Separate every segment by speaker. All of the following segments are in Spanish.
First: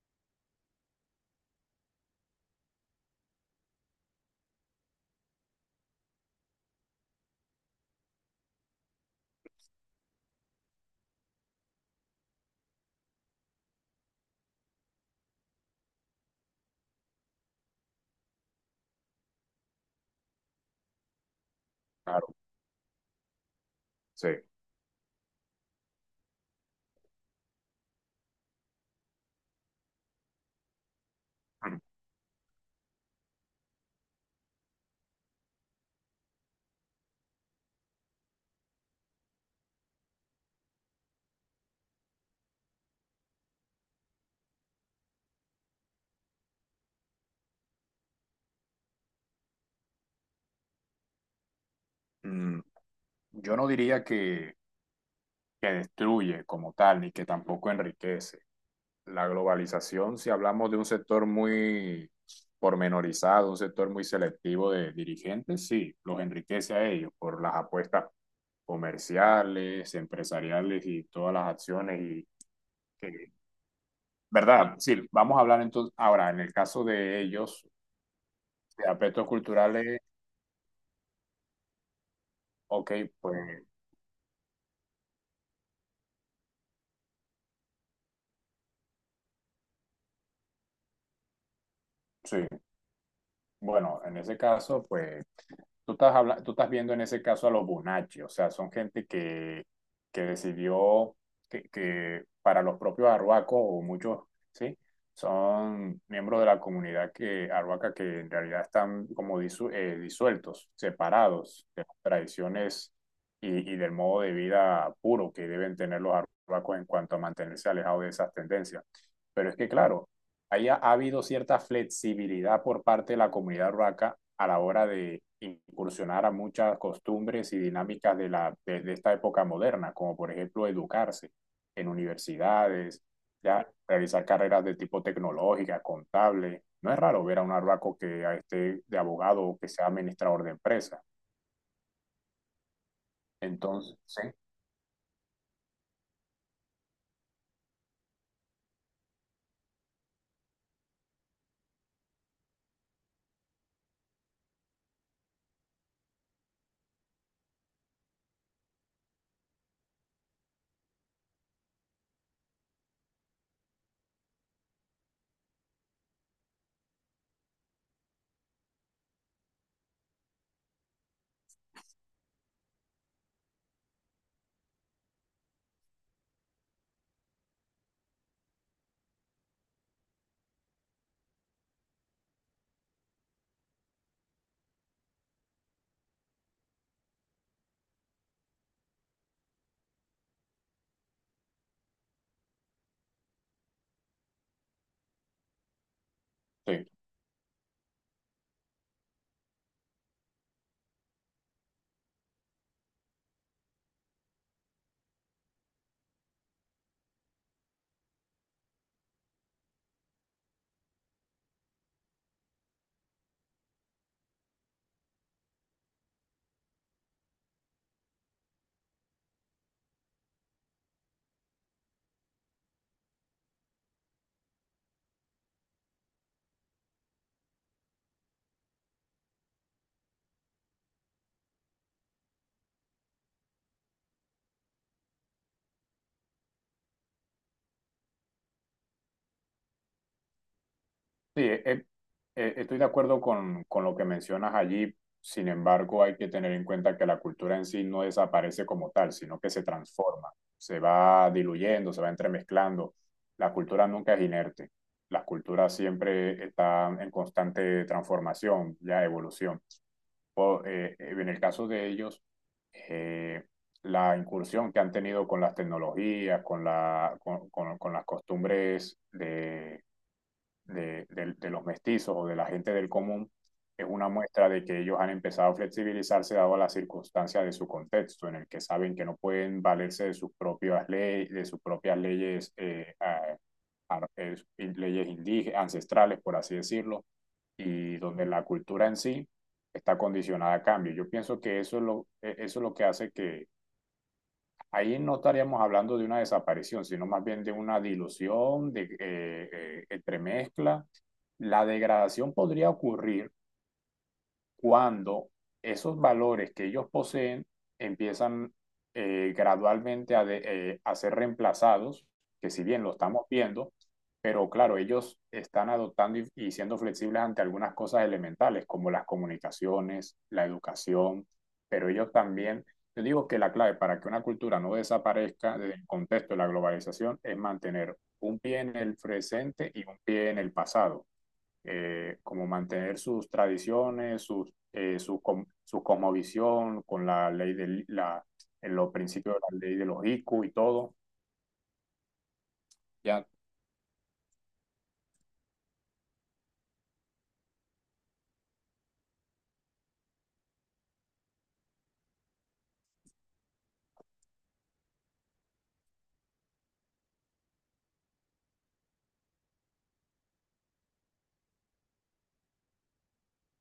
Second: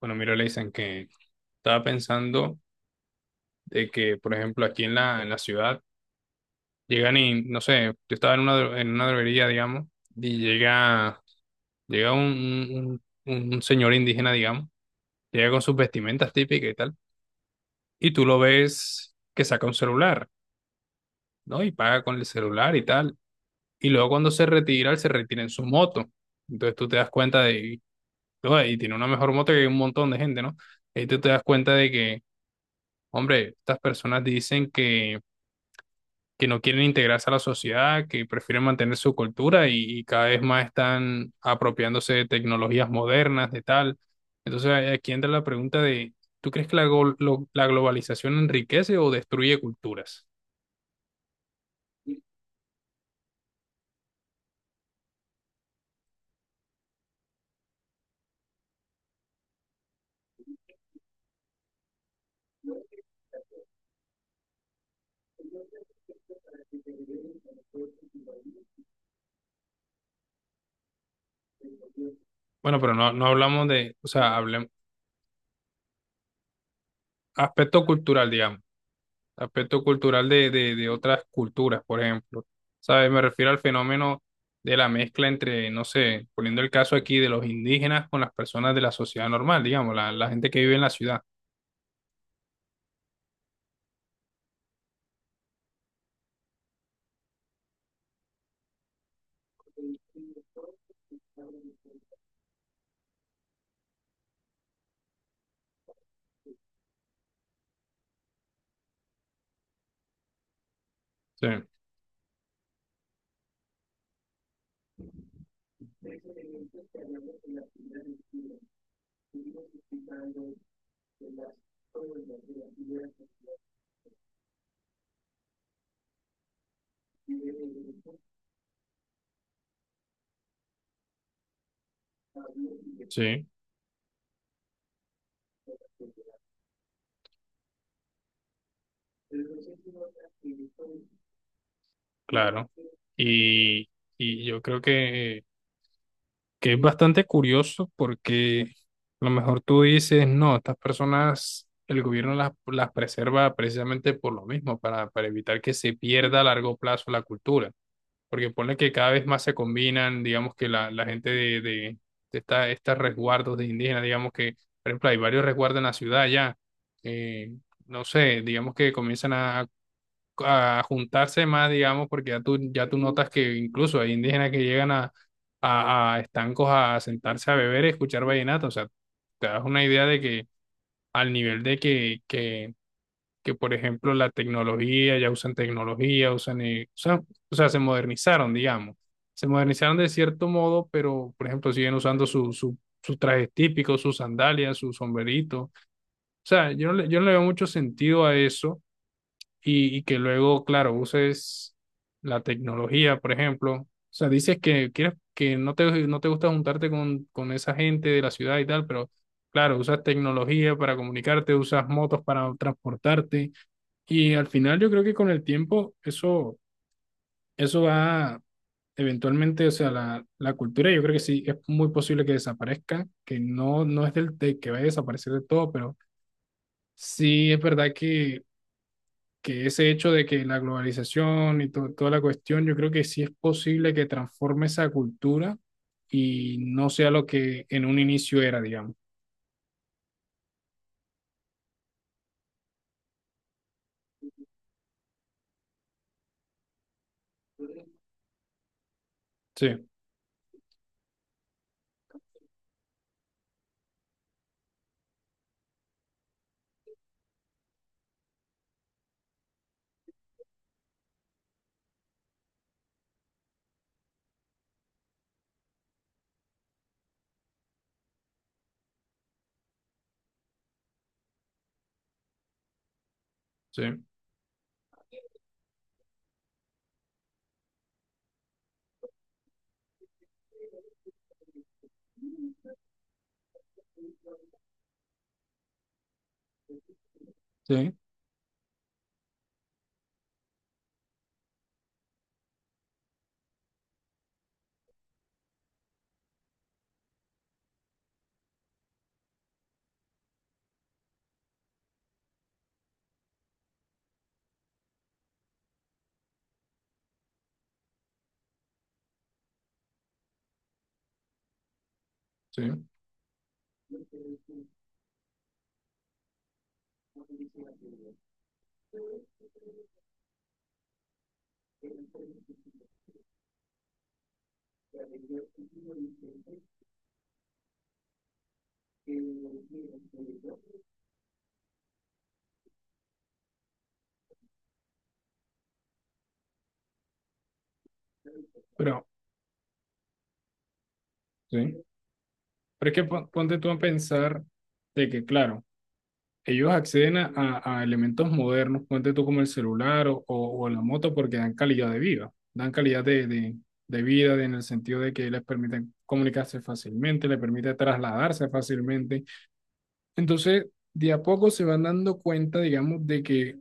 Speaker 1: Bueno, mira, le dicen que estaba pensando de que, por ejemplo, aquí en la ciudad llegan y, no sé, yo estaba en en una droguería, digamos, y llega un señor indígena, digamos, llega con sus vestimentas típicas y tal, y tú lo ves que saca un celular, ¿no? Y paga con el
Speaker 2: Claro,
Speaker 1: celular y tal, y luego
Speaker 2: sí.
Speaker 1: cuando se retira, él se retira en su moto. Entonces tú te das cuenta de, "Oye, y tiene una mejor moto que un montón de gente, ¿no?". Y tú te das cuenta de que, hombre, estas personas dicen que no quieren integrarse a la sociedad, que prefieren mantener su cultura y cada vez más están apropiándose de tecnologías modernas, de tal. Entonces aquí entra la pregunta de, ¿tú crees que la globalización enriquece o destruye culturas?
Speaker 2: Mm, mm, Yo no diría que destruye como tal, ni que tampoco enriquece. La globalización, si hablamos de un sector muy pormenorizado, un sector muy selectivo de dirigentes, sí, los enriquece a ellos por las apuestas comerciales, empresariales y todas las acciones y
Speaker 1: Bueno, pero no, no
Speaker 2: que-
Speaker 1: hablamos de, o sea, hablemos
Speaker 2: ¿verdad? Sí, vamos a hablar entonces ahora en el caso de ellos,
Speaker 1: aspecto cultural, digamos.
Speaker 2: de aspectos
Speaker 1: Aspecto
Speaker 2: culturales,
Speaker 1: cultural de otras culturas, por ejemplo.
Speaker 2: ok,
Speaker 1: ¿Sabes? Me refiero al
Speaker 2: pues
Speaker 1: fenómeno de la mezcla entre, no sé, poniendo el caso aquí de los indígenas con las personas de la sociedad normal, digamos, la gente que vive en la ciudad.
Speaker 2: sí, bueno, en ese caso, pues tú estás viendo en ese caso a los Bonacci, o sea, son gente que decidió que para los propios arhuacos o muchos, ¿sí? Son miembros de la comunidad que, arhuaca que en realidad están como disueltos,
Speaker 1: Sí,
Speaker 2: separados de las tradiciones y del modo de vida puro que deben tener los arhuacos en cuanto a mantenerse alejados de esas tendencias. Pero es que, claro, haya ha habido cierta flexibilidad por parte de la comunidad urbaca a la hora de incursionar a muchas costumbres y dinámicas de esta época moderna, como por ejemplo educarse en universidades,
Speaker 1: sí,
Speaker 2: ya, realizar carreras de tipo tecnológica, contable. No es raro ver a un arbaco que esté de abogado o que sea administrador de empresa.
Speaker 1: claro. Y,
Speaker 2: Entonces, sí.
Speaker 1: yo creo que es bastante curioso porque a lo mejor tú dices, no, estas personas, el gobierno las preserva precisamente por lo mismo, para evitar que se pierda a largo plazo la cultura, porque ponle que cada vez más se combinan, digamos que la gente de estos resguardos de indígenas, digamos que, por ejemplo, hay varios resguardos en la ciudad ya, eh, no sé, digamos que comienzan a juntarse más, digamos, porque ya tú notas que incluso hay indígenas que llegan a estancos a sentarse a beber y escuchar vallenato. O sea, te das una idea de que al nivel de que, por ejemplo, la tecnología, ya usan tecnología, o sea, se modernizaron, digamos. Se modernizaron de cierto modo, pero, por ejemplo, siguen usando sus trajes típicos, sus sandalias, sus sombreritos. O sea,
Speaker 2: Sí.
Speaker 1: yo no le veo mucho sentido a eso y que luego, claro, uses la tecnología, por ejemplo. O sea, dices que quieres que no te, no te gusta juntarte con esa gente de la ciudad y tal, pero claro, usas tecnología para comunicarte, usas motos para transportarte y al final yo creo que con el tiempo eso va eventualmente, o sea, la cultura yo creo que sí es muy posible que desaparezca, que no, no es del, de que vaya a desaparecer de todo, pero sí es verdad que ese hecho de que la globalización y toda la cuestión, yo creo que sí es posible que transforme esa cultura y no sea lo que en un inicio era, digamos.
Speaker 2: Sí, estoy de acuerdo con lo que mencionas allí. Sin embargo, hay que tener en cuenta que la cultura en sí no desaparece como tal, sino que se
Speaker 1: Sí,
Speaker 2: transforma, se va diluyendo, se va entremezclando. La cultura nunca es inerte. La cultura siempre está en constante transformación, ya evolución. En el caso de ellos, eh, la incursión que han tenido con las tecnologías, con la, con las costumbres de los mestizos o de la gente del común
Speaker 1: sí,
Speaker 2: es una muestra de que ellos han empezado a flexibilizarse dado a las circunstancias de su contexto, en el que saben que no pueden valerse de sus propias leyes, de sus propias leyes, leyes indígenas, ancestrales, por así decirlo,
Speaker 1: sí,
Speaker 2: y donde la cultura en sí está condicionada a cambio. Yo pienso que eso es eso es lo que hace que, ahí no estaríamos hablando de una desaparición, sino más bien de una dilución, de entremezcla. La degradación podría ocurrir cuando esos valores que ellos poseen empiezan gradualmente a ser reemplazados, que
Speaker 1: sí,
Speaker 2: si bien lo estamos viendo, pero claro, ellos están adoptando y siendo flexibles ante algunas cosas elementales, como las comunicaciones, la educación, pero ellos también, yo digo que la clave para que una cultura no desaparezca del contexto de la globalización es mantener un pie en el presente y un pie en el pasado como mantener sus tradiciones, su cosmovisión con la ley en los
Speaker 1: pero
Speaker 2: principios de la ley de los ICU y todo,
Speaker 1: sí. Pero es que
Speaker 2: ¿ya?
Speaker 1: ponte tú a pensar de que, claro, ellos acceden a elementos modernos, ponte tú como el celular o la moto porque dan calidad de vida, dan calidad de vida en el sentido de que les permiten comunicarse fácilmente, les permite trasladarse fácilmente. Entonces, de a poco se van dando cuenta, digamos, de que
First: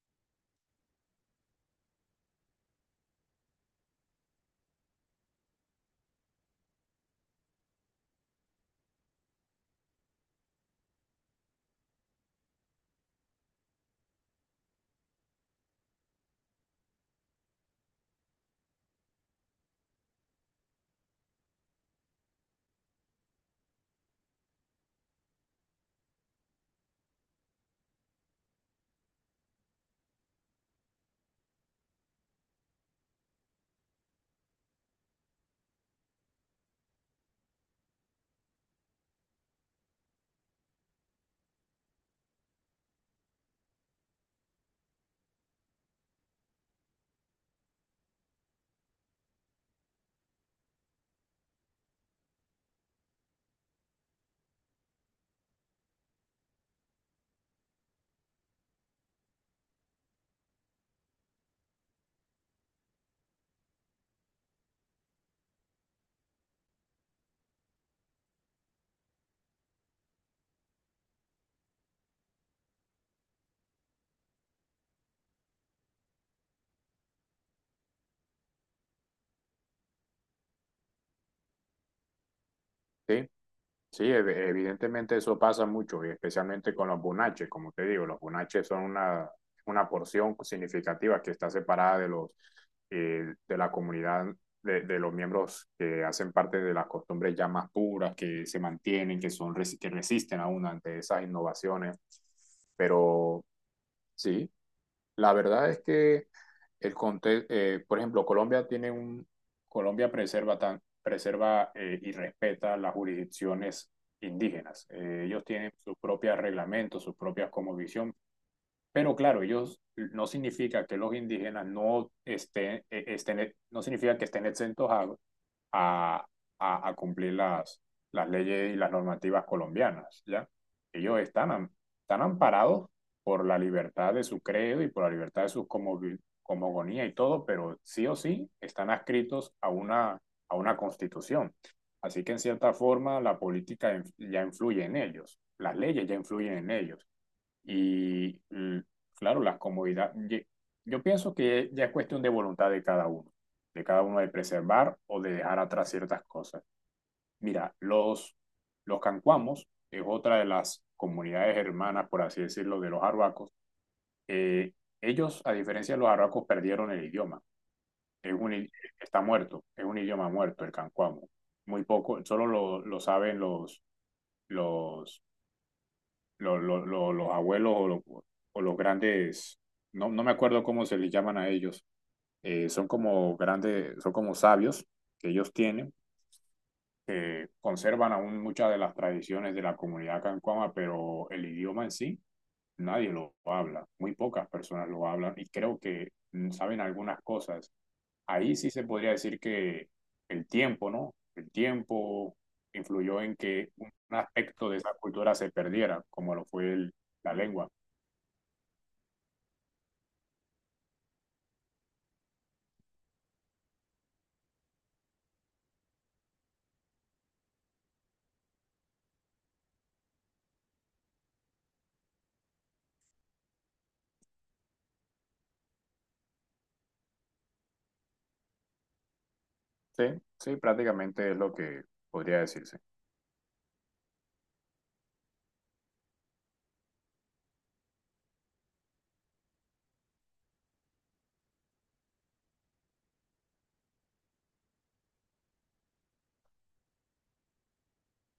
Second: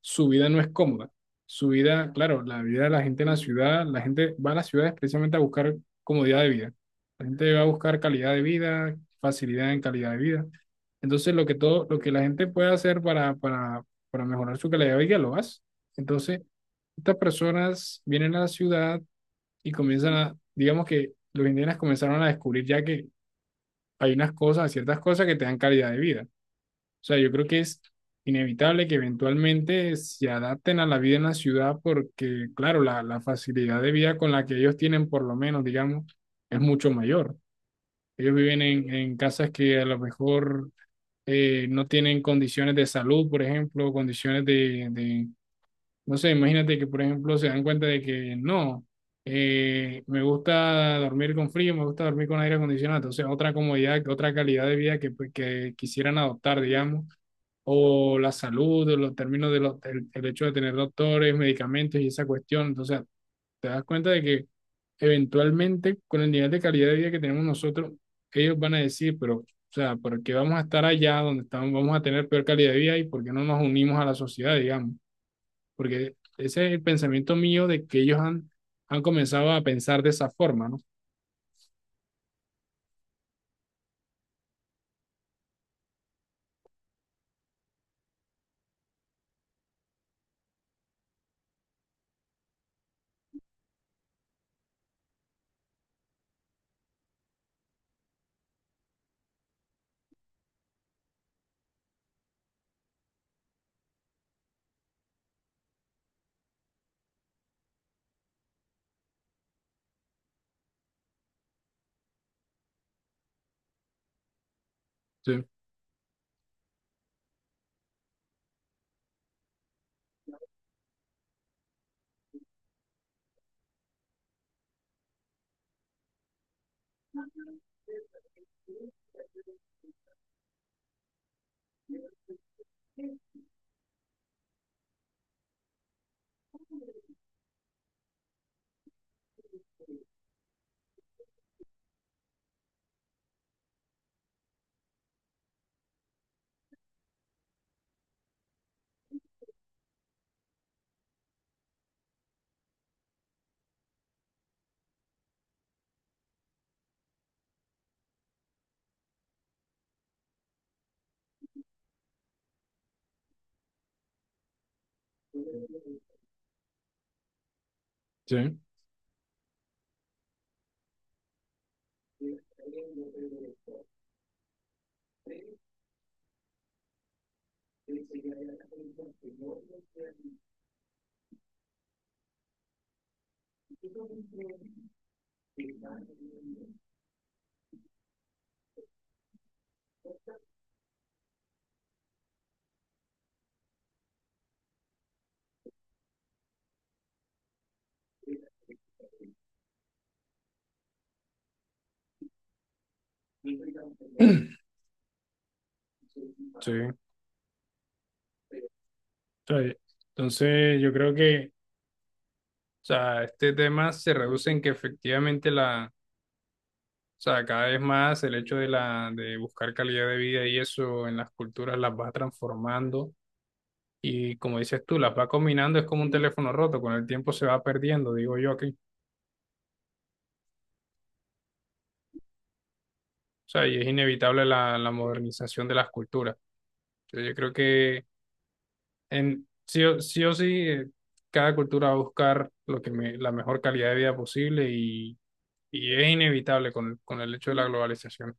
Speaker 1: su vida no es cómoda. Su vida, claro, la vida de la gente en la ciudad, la gente va a las ciudades precisamente a buscar comodidad de vida. La gente va a buscar calidad de vida, facilidad en calidad de vida. Entonces, lo que la gente puede hacer para mejorar su calidad de vida, lo hace. Entonces, estas personas vienen a la ciudad y comienzan a, digamos que los indígenas comenzaron a descubrir ya que hay ciertas cosas que te dan calidad de vida. O sea, yo creo que es inevitable que eventualmente se adapten a la vida en la ciudad porque, claro, la facilidad de vida con la que ellos tienen, por lo menos, digamos, es mucho mayor. Ellos viven en casas que a lo mejor no tienen condiciones de salud, por ejemplo, condiciones no sé, imagínate que, por ejemplo, se dan cuenta de que no, me gusta dormir con frío, me gusta dormir con aire acondicionado. Entonces, otra comodidad, otra calidad de vida que, pues, que quisieran adoptar, digamos. O la salud, de los términos de los, el hecho de tener doctores, medicamentos y esa cuestión. Entonces, te das cuenta de que eventualmente con el nivel de calidad de vida que tenemos nosotros, ellos van a decir, pero, o sea, ¿por qué vamos a estar allá donde estamos, vamos a tener peor calidad de vida y por qué no nos unimos a la sociedad, digamos? Porque ese es el pensamiento mío de que ellos han comenzado a pensar de esa forma, ¿no?
Speaker 2: ¿sí? Sí, evidentemente eso pasa mucho, y especialmente con los bunaches, como te digo, los bunaches son una porción significativa que está separada de los de la comunidad, de los miembros que hacen parte de las costumbres ya más puras, que se mantienen, que son que resisten aún ante esas innovaciones. Pero sí, la verdad es que por ejemplo, Colombia tiene un, Colombia preserva preserva y respeta las jurisdicciones indígenas. Ellos
Speaker 1: Sí,
Speaker 2: tienen sus propios reglamentos, sus propias cosmovisión, pero claro, ellos no significa que los indígenas no estén, no significa que estén exentos a, a cumplir las leyes y las normativas colombianas, ¿ya? Ellos están, están amparados por la libertad de su credo y por la libertad de su cosmogonía y todo, pero sí o sí están adscritos a una constitución. Así que en cierta forma la política ya influye en ellos, las leyes ya influyen en ellos. Y claro, las comodidades, yo pienso que ya es cuestión de voluntad de cada uno, de cada uno de preservar o de dejar atrás ciertas cosas. Mira, los cancuamos es otra de las comunidades hermanas, por así decirlo, de los arhuacos. Eh, ellos, a diferencia de los arhuacos, perdieron el idioma. Es un
Speaker 1: sí,
Speaker 2: i- está muerto, es un idioma muerto el cancuamo. Muy poco, solo lo saben los, los los abuelos o los grandes, no, no me acuerdo cómo se les llaman a ellos, son como grandes, son como sabios que ellos tienen, que conservan aún muchas de las tradiciones de la comunidad cancuama, pero el idioma en sí, nadie lo habla, muy pocas personas lo hablan y creo que saben algunas cosas. Ahí sí se podría decir que el tiempo, ¿no? El tiempo influyó en que un aspecto de esa cultura se perdiera, como lo
Speaker 1: sí.
Speaker 2: fue
Speaker 1: O
Speaker 2: la lengua.
Speaker 1: entonces, yo creo que, o sea, este tema se reduce en que efectivamente la... O sea, cada vez más el hecho de, de buscar calidad de vida y eso en las culturas las va transformando y como dices tú, las va combinando, es como un teléfono roto, con el tiempo se va perdiendo, digo yo aquí. O
Speaker 2: Sí, sí, prácticamente es lo que podría decirse.
Speaker 1: sea, y es inevitable la modernización de las culturas. Entonces, yo creo que en, sí, o sí, cada cultura va a buscar la mejor calidad de vida posible y es inevitable con el hecho de la globalización.